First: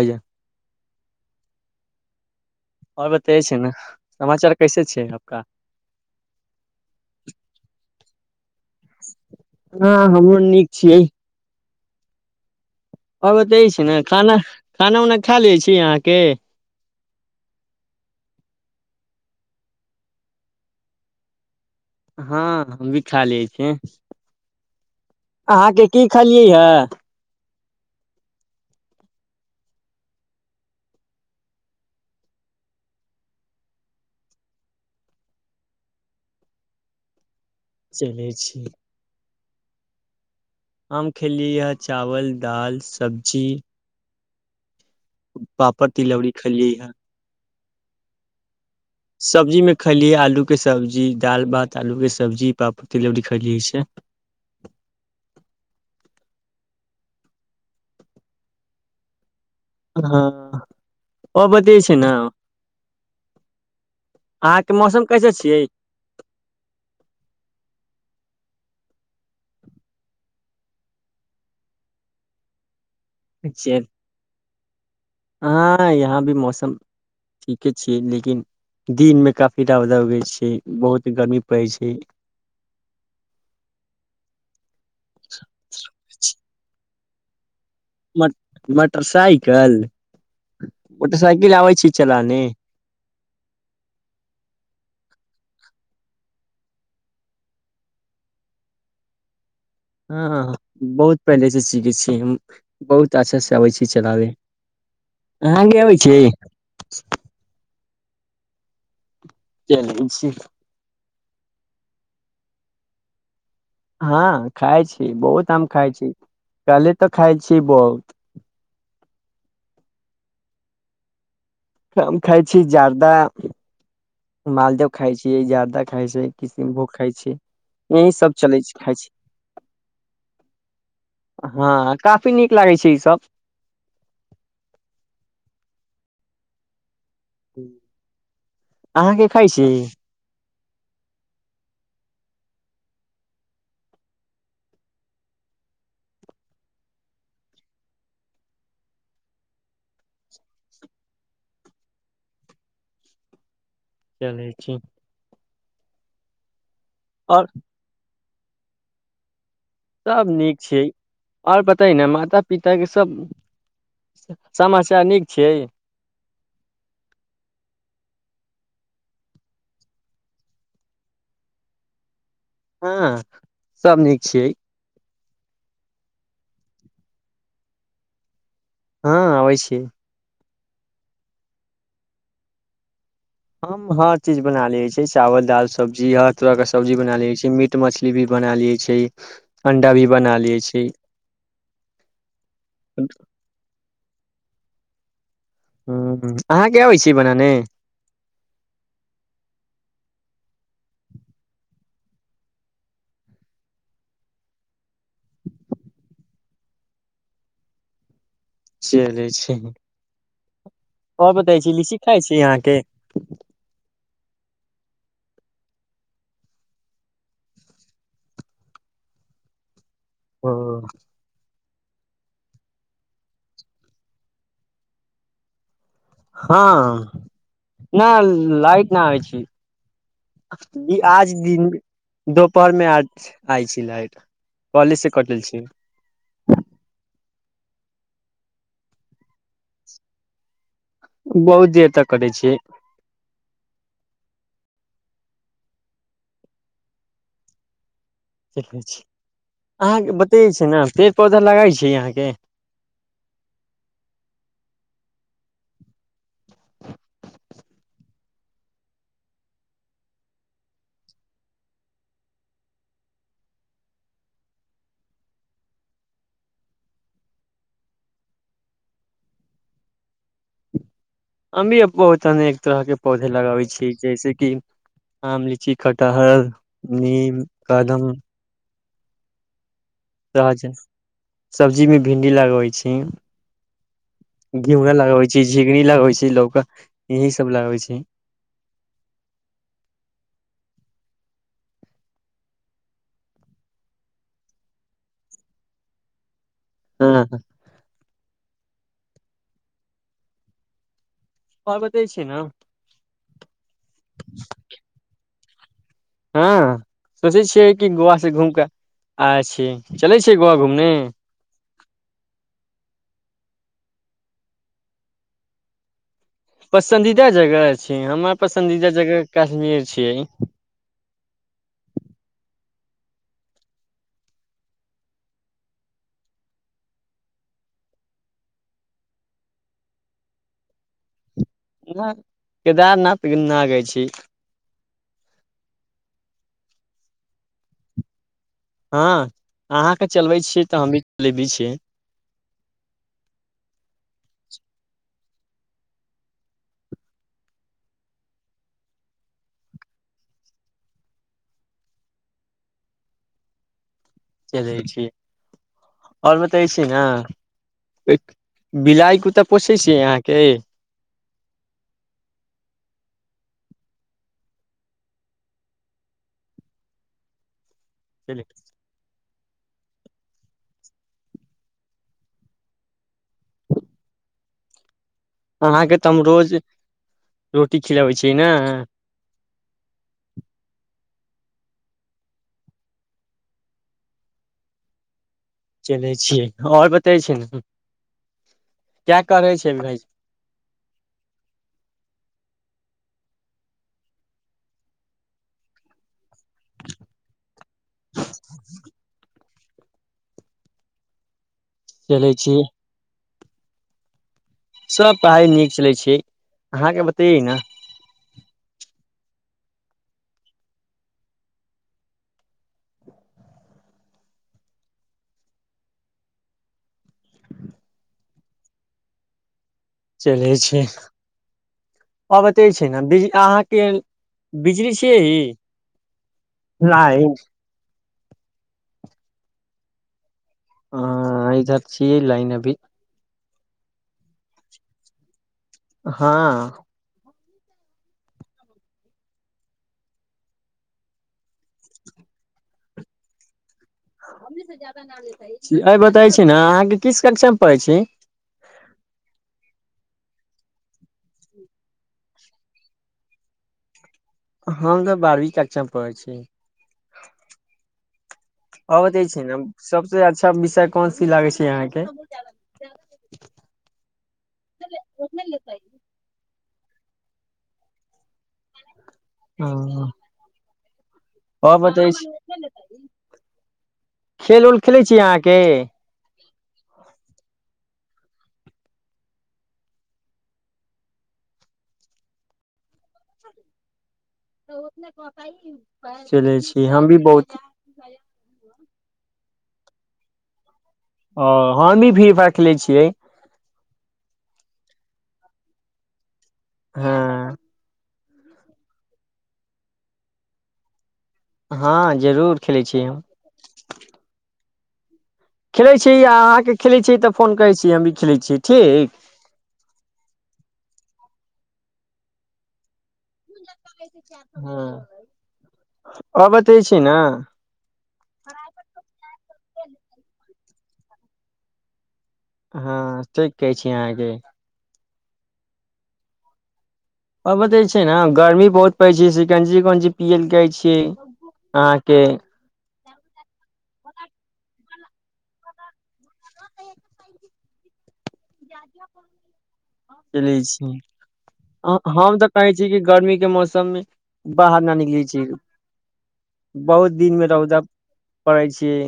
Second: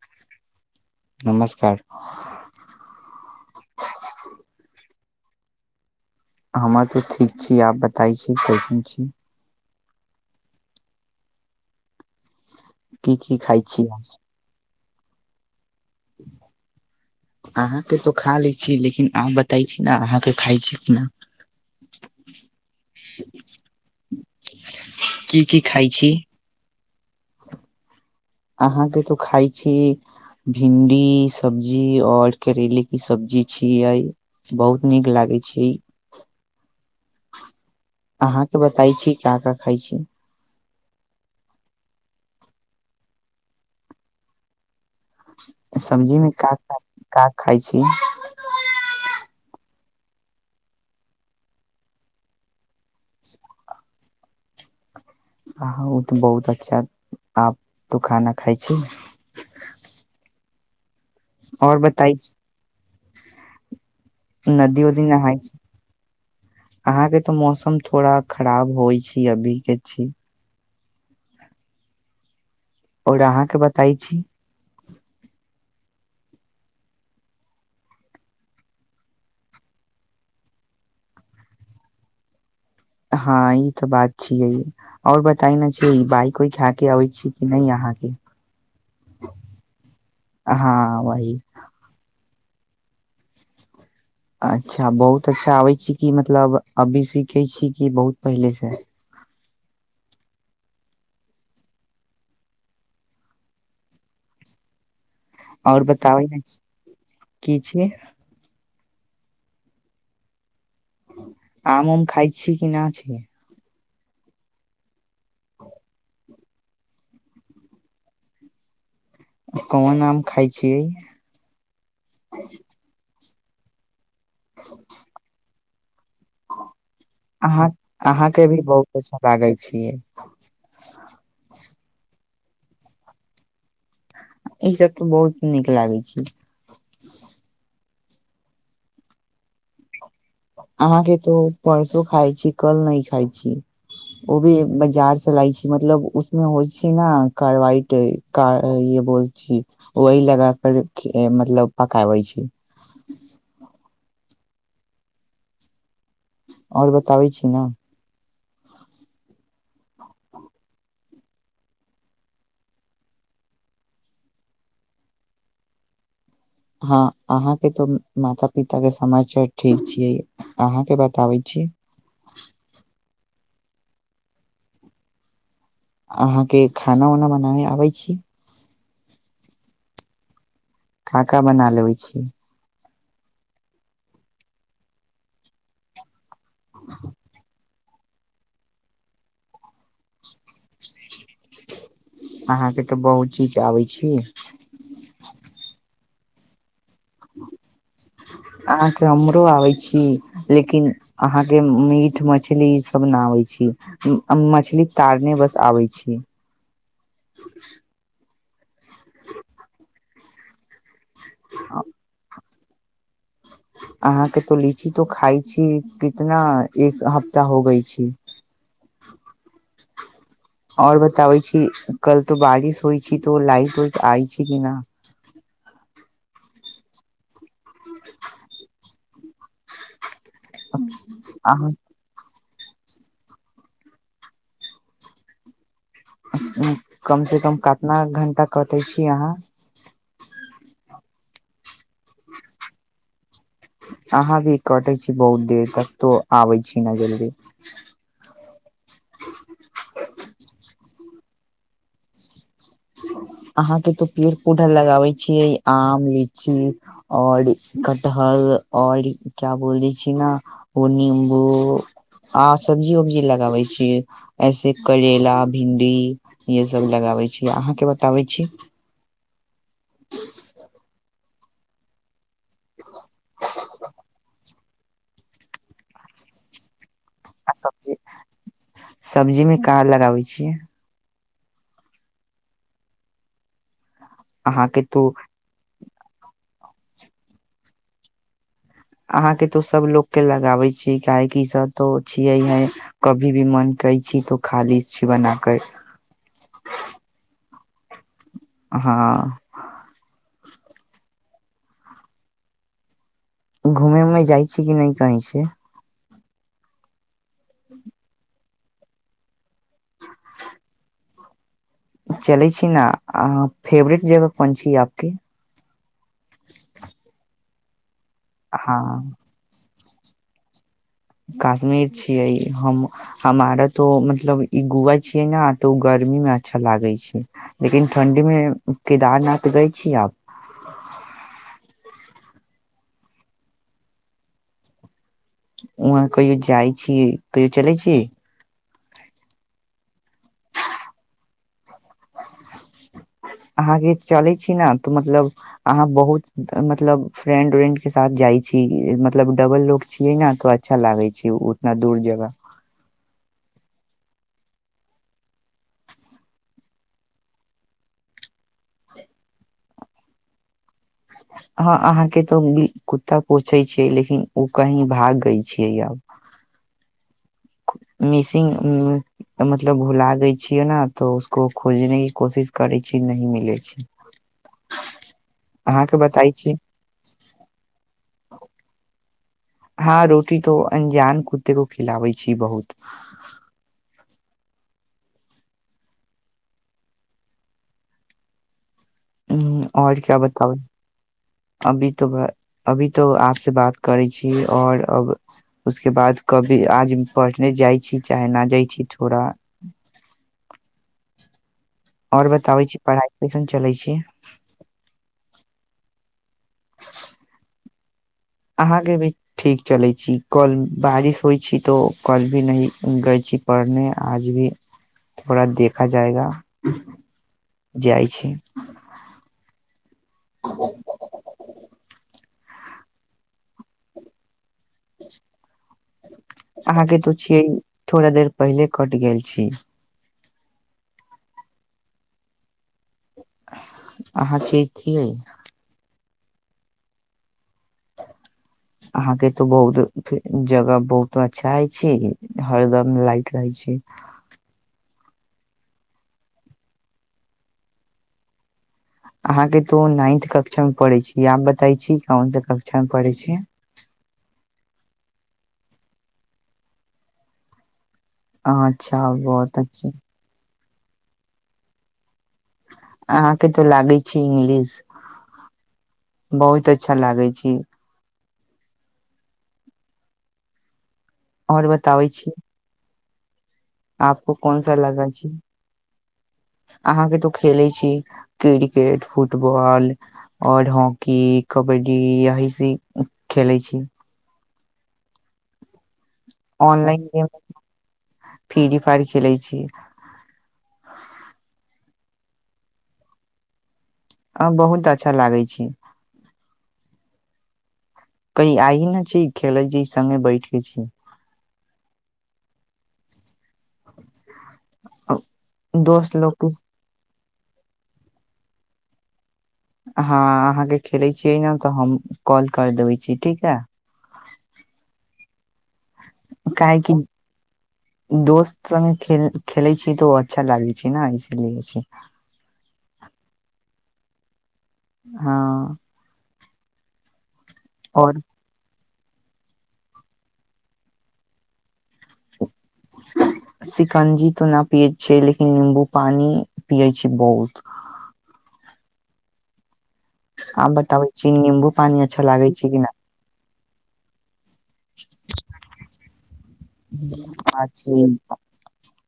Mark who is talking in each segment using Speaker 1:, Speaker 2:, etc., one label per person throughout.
Speaker 1: हलो
Speaker 2: नमस्कार।
Speaker 1: आओर बतय छै ने समाचार कैसे छै आपका।
Speaker 2: हमर तऽ ठीक छी आब बताइ छी कैसन छी।
Speaker 1: हँ हमहुँ नीक छियै।
Speaker 2: की की
Speaker 1: आबतै
Speaker 2: खाइ छी
Speaker 1: छै ने खाना। खाना उना खा लै छी। अहाँके,
Speaker 2: अहाँके तो खा लै छी लेकिन आब बताै छी ने अहाँके खाइ छी केना।
Speaker 1: हँ हम भी खा लेल छ।
Speaker 2: [inaudible]
Speaker 1: अहाँके
Speaker 2: खाइ
Speaker 1: की
Speaker 2: छी
Speaker 1: खलियै ह।
Speaker 2: अहाँके तो खाइ छी। भिंडी सब्जी, आओर करेले की सब्जी छियै बहुत नीक लागै छै।
Speaker 1: चलै
Speaker 2: अहाँके
Speaker 1: छी
Speaker 2: बताई छी का का। खाइ छी,
Speaker 1: हम खेलियैए चावल दालि सब्जी। पापड़
Speaker 2: सब्जीमे,
Speaker 1: तिलौरी खेलियै हे
Speaker 2: खाइ छी।
Speaker 1: सब्जी में खलियै आलू के सब्जी दाल भात आलू के सब्जी। प्रापतिलरी खइलीऐ छै।
Speaker 2: आ ओ तऽ बहुत अच्छा आब तऽ खाना खाइ छी।
Speaker 1: हँ आबिते
Speaker 2: और
Speaker 1: छै न
Speaker 2: बताइ नदी उदी
Speaker 1: कैसे
Speaker 2: नहाय छै अहाँके तऽ मौसम थोड़ा खराब होइ छै अभी के छी आओर अहाँके
Speaker 1: छियै
Speaker 2: बताय छी [inaudible]
Speaker 1: हँ यहाँ भी मौसम ठीके छियै लेकिन दिनमे काफी रौदा उगै छै बहुत गरमी पड़ै छै
Speaker 2: हँ ई तऽ बात छियै आओर बताई न [unintelligible] के आबै छी नहि अहाँके
Speaker 1: मोटरसाइकिल
Speaker 2: हँ वही
Speaker 1: मोटरसाइकिल आबे छै चलाने
Speaker 2: अच्छा बहुत अच्छा आबै छी कि मतलब अभी सीखै छी कि बहुत पहिलेसँ
Speaker 1: हँ बहुत पहिलेसँ सीखै छी हम बहुत अच्छासँ आबैत अछि चलाबे अहाँके
Speaker 2: आओर
Speaker 1: अबै छी
Speaker 2: बताबै की छी
Speaker 1: चलय छी
Speaker 2: आम उम खाय छी कि नहि छी
Speaker 1: हँ खाइ छी बहुत आम खाइ छी कहलि तऽ खाइ छी बहुत
Speaker 2: कोन आम खाय छियै
Speaker 1: हम खाइ छी ज्यादा मालदह खाइ छियै ज्यादा
Speaker 2: अहाँ
Speaker 1: यही सब
Speaker 2: अहाँके भी
Speaker 1: चलै छै
Speaker 2: बहुत
Speaker 1: खाय छी
Speaker 2: अच्छा लागै छियै
Speaker 1: हँ काफी नीक लागै छै ई सब
Speaker 2: ई सब तऽ बहुत नीक लागै छै
Speaker 1: अहाँके खाय छी
Speaker 2: अहाँके तो परसो खाइ छी कल नहि खाइ छी ओ भी बाजारसँ लाइ छी मतलब उसमे होइ छै ने कारवाइट कार य बोल छी वही लगा कर मतलब पकाबै छी
Speaker 1: चलै छी
Speaker 2: [inaudible] आओर बताबै
Speaker 1: आओर
Speaker 2: छी न [inaudible]
Speaker 1: सभ नीक छियै आओर बताई ने माता पिताके सभ समाचार नीक छैय
Speaker 2: हँ अहाँके तऽ माता पिता के समाचार ठीक छियै अहाँके बताबै छी
Speaker 1: हँ सभ नीक छियै
Speaker 2: अहाँके खाना उना बनाबै आबै छी
Speaker 1: हँ आबै छिय
Speaker 2: का का बना लेबै छियै
Speaker 1: हम हर चीज बना लेबै छी चावल दाल सब्जी आर तरह के सब्जी बना लय छी मीट मछली मछली भी बना लै छै अंडा भी बना लै छै
Speaker 2: की
Speaker 1: ह ह आ
Speaker 2: आ कि हमरो आबय छी लेकिन अहाँके मीट मछली ई सब न आबै छी अ मछली तारने बस आबै छी
Speaker 1: चलै छै आ बताए छी लीची खाइ छी यहाँके
Speaker 2: अहाँके तो लीची तो खाइ छी कितना एक हफ्ता हो गई छी
Speaker 1: ओ
Speaker 2: आओर बताबै छी कल तऽ बारिश होइ छी तो लाट उइट आइ छी कि न
Speaker 1: हँ न लाइट नहि आ छै ई आज दिन
Speaker 2: अहाँ
Speaker 1: द पर मे आइ छी लाइट कॉलेज से कटल छी
Speaker 2: कम से तम कतना घण्टा कटै छी अहाँ
Speaker 1: बहुत देर तक कटै छियै
Speaker 2: अहाँ भी कटै छी बहुत देर तक तो आबै छी न जल्दी
Speaker 1: ठीके छै अहाँके बतेै छै न पेड़ पौधा लगाइ छै यहाँके
Speaker 2: अहाँ के तो पेड़ पौधा लगाबे छियै आम लीची आओर कठहल आओर क्या बोले छी ने ओ नींबू आ सब्जी उब्जी लगाबे छै ऐसे करेला भिंडी ये सब लगाबे छी अहाँके बताबै छी [inaudible]
Speaker 1: अमो अ बत तनेक तरहके पौधे लगाबै छी जैसेक कि आम लीची खटहल नीम कदम
Speaker 2: सब्जीमे कहाँ लगाबै छियै
Speaker 1: सब्जीमे भिंडी लगबै छी
Speaker 2: अहाँ के
Speaker 1: घिउरा
Speaker 2: तो
Speaker 1: लगबै छै झिगनी लगबै छै लोकक यही सब लगबै छी
Speaker 2: अहाँके तो सभ लोकोगके लगाबै छियै काहेकि सभ तो छियै हे कभी भी मन करै छी तो खाली छी बना क
Speaker 1: अ
Speaker 2: ऑंहा
Speaker 1: ओर बतै छ ने
Speaker 2: घूमे उमे जाइ छी कि नहि कहै छै
Speaker 1: हँ सोचै छियै कि गोव से घूम कऽ आ छी चलै छि गोवा घूमने
Speaker 2: चलै छी न फेवरेट जगह कोन छ आपके
Speaker 1: पसन्दीदा जगह हमर पसन्दीदा
Speaker 2: हँ
Speaker 1: जगह कश्मीर छियै
Speaker 2: कश्मीर छियै हम हमारा तऽ मतलब ई गुआ छियै ने तऽ ओ गर्मीमे अच्छा लागै छै लेकिन ठण्ढीमे केदारनाथ गै छियै आब
Speaker 1: नहि केदारनाथ ग न गै छी
Speaker 2: वहाँ कहियो जाइ छी कहियो चलै छी
Speaker 1: हँ अहाँके चलबै छियै तऽ हमही चलेबी छियै
Speaker 2: अहाँके चलै छी ने तऽ मतलब अहाँ बहुत मतलब फ्रेंड उ्रेंड के साथ जाइ छी मतलब डबल लोको छियै ने तऽ अच्छा लागै छै उतना दूर जगह
Speaker 1: चलै छी आओर बतै छी ने बिलाइ कु्ता पोसै छियै अहाँके
Speaker 2: हँ अहाँके तऽ कुत्ता पोछै छियै लेकिन ओ कहीं भाग गय छियै अब मिसिंग हुँ तऽ मतलब भुला देय छियै ने तऽ उसको खोजने क कोशिश करै छी नय मिलै छै
Speaker 1: अहाँके तऽ हम
Speaker 2: बताय छी
Speaker 1: रोज रोटी खिलाबै छियै ने
Speaker 2: हँ रोटी त अनजान कुते खिलाबै छी बहुत
Speaker 1: चलै छियै आओर बतै छै ने क्या
Speaker 2: ह
Speaker 1: करै छै भाय
Speaker 2: आओर क्या बताबै अभी तऽ अभी तो आपसँ बात करै छी और अब उसके बाद कभी आज पढ़ने जाइ छी चाहे न जाइ छी थोड़ा आओर
Speaker 1: चलै
Speaker 2: बताबै
Speaker 1: छियै
Speaker 2: छी पढ़ाइ कैसन चलै छिय
Speaker 1: सभ पढ़ाइ नीक चलैत छै अहाँके बतैैय ने
Speaker 2: अहाँके भी ठीक चलै छी कल बारिश होइ छी तो कल भी नहिह गई छी पढ़ने आज भी थोड़ा देखा जायगा जाइ छी
Speaker 1: चलै छै आ बते छै ने बिज अहाँके बिजली छियै
Speaker 2: अहाँके तो
Speaker 1: लाइन
Speaker 2: छियै थोड़ा देर पहिले कटि गेल छी
Speaker 1: ह इधर छियै लाइन अभी
Speaker 2: अहाँ च छियै
Speaker 1: हँ
Speaker 2: अहाँके तो बहुत जगह बहुत अच्छा हइ छै हरदम लाइट रहै छै
Speaker 1: अ बताै छी ने अहाँके किस कक्षामे पैढ़ छी
Speaker 2: अहाँके तो नाइन्थ कक्षा मे पढ़ै छी आब बताै छी कोउन स कक्षामे पढ़ै छी
Speaker 1: हमँ तऽ बारवी कक्षाचामे पैढ़ छी आ
Speaker 2: अच्छा
Speaker 1: त छै
Speaker 2: बहुत
Speaker 1: ने
Speaker 2: अच्छा
Speaker 1: सबसँ अच्छा सब विषय क कोन सी लागे छै यहाँके
Speaker 2: अहाँके त लागे छै इंग्लिश बहुत अ अच्छा लागै छी
Speaker 1: ह
Speaker 2: आओर बताबै छी आपको कोन
Speaker 1: खेल
Speaker 2: सा
Speaker 1: उल खेलै
Speaker 2: लागै
Speaker 1: छी अहाँके
Speaker 2: अहाँके तो खेलैत छी क्रिकेट फुटबॉल आओर हॉकी कबड्डी यहीस खेलैत छी
Speaker 1: [unintelligible] चलै छी हम भी बहुत
Speaker 2: पर खेलै छीियै
Speaker 1: ओ हमी भी राखले छियै
Speaker 2: अ बहुत अच्छा लागै छै
Speaker 1: हँ
Speaker 2: कही आइ ने छी खेलै छी सङ बैठ के छी
Speaker 1: हँ जरूर खेलै छियै
Speaker 2: ह
Speaker 1: खेलैत छी आ अहाँके खेलैत छी तऽ फोन करै छी हम भी खेलै छियै ठीक
Speaker 2: हँ अहाँके खेले छियै ने तऽ हम कॉल कर देबै छी ठीक है
Speaker 1: [unintelligible] आओर
Speaker 2: काहे
Speaker 1: बतै
Speaker 2: की
Speaker 1: छी ने
Speaker 2: दोस्त संगे खेल खेलै छी तऽ ओ अच्छा लागै छै ने इसीलिए से
Speaker 1: हँ ठीक कहै छी अहाँके
Speaker 2: हँ
Speaker 1: आबते छै ने
Speaker 2: और
Speaker 1: गर्मी बहुत कहै छी सिकंजी कौन चीज पिय ल कहै छियै आं
Speaker 2: शिकंजी तऽ नहि पियए छ लेकिन नीम्बू पानी पियै छी बहुत
Speaker 1: [inaudible] चलै
Speaker 2: आब
Speaker 1: छी
Speaker 2: बताबै निम्बू पानी
Speaker 1: हम
Speaker 2: अच्छा
Speaker 1: अं तऽ
Speaker 2: लागे छै
Speaker 1: कहै छी
Speaker 2: ना
Speaker 1: कि गर्मी के मौसम सबमे बाहर न निकल छै बहुत दिनमे रौदा
Speaker 2: छियै
Speaker 1: पड़ै छियै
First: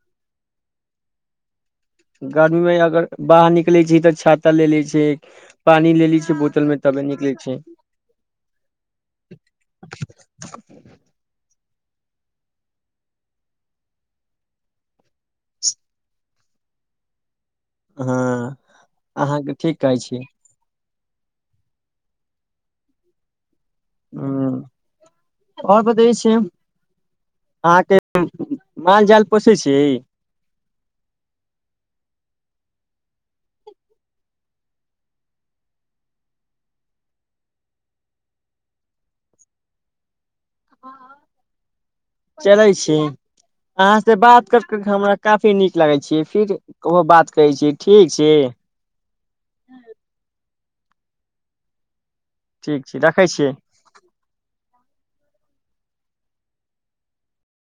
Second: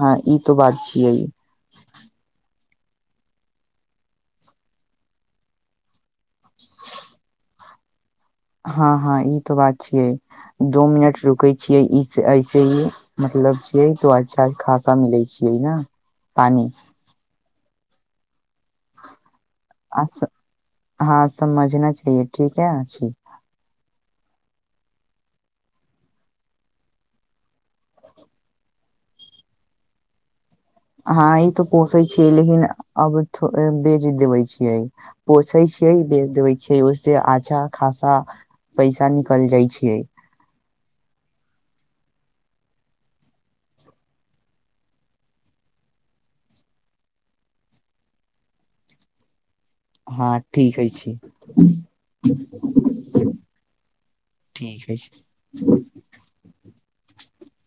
Speaker 2: हँ ई तऽ बात छियै
Speaker 1: गर्मी मे अगर बाहर निकले छै तऽ छाता ले ले छै पानी ले ले छै बहुत तबे तबे निकलै छै
Speaker 2: हँ हँ ई तो बात छियै दो मिनट रुकै छियै ई से एहि से ई मतलब छियै तो अच्छा खासा मिलै छियै न पानि
Speaker 1: हँ अहाँके ठीक
Speaker 2: आ
Speaker 1: अइछ
Speaker 2: हँ समझना चाहिए ठीक है अछि
Speaker 1: [unintelligible] अहाँ के मालजाल पोसैय छी
Speaker 2: हँ ई त पोसै छियै लेकिन अबथ बेच देबे छियै पोसै छियै बेच देबे छियै ओहिस अच्छा खासा पैसा निकल जाइ छियै
Speaker 1: चलै छी अहाँसे बात कर कर के हमरा काफी नीक लागै छैय फिर एगो बात कहै छी ठीक छी
Speaker 2: हँ ठीक अइछी
Speaker 1: ठीक छी रखै छियै
Speaker 2: ठीक ऐछ ह [unintelligible]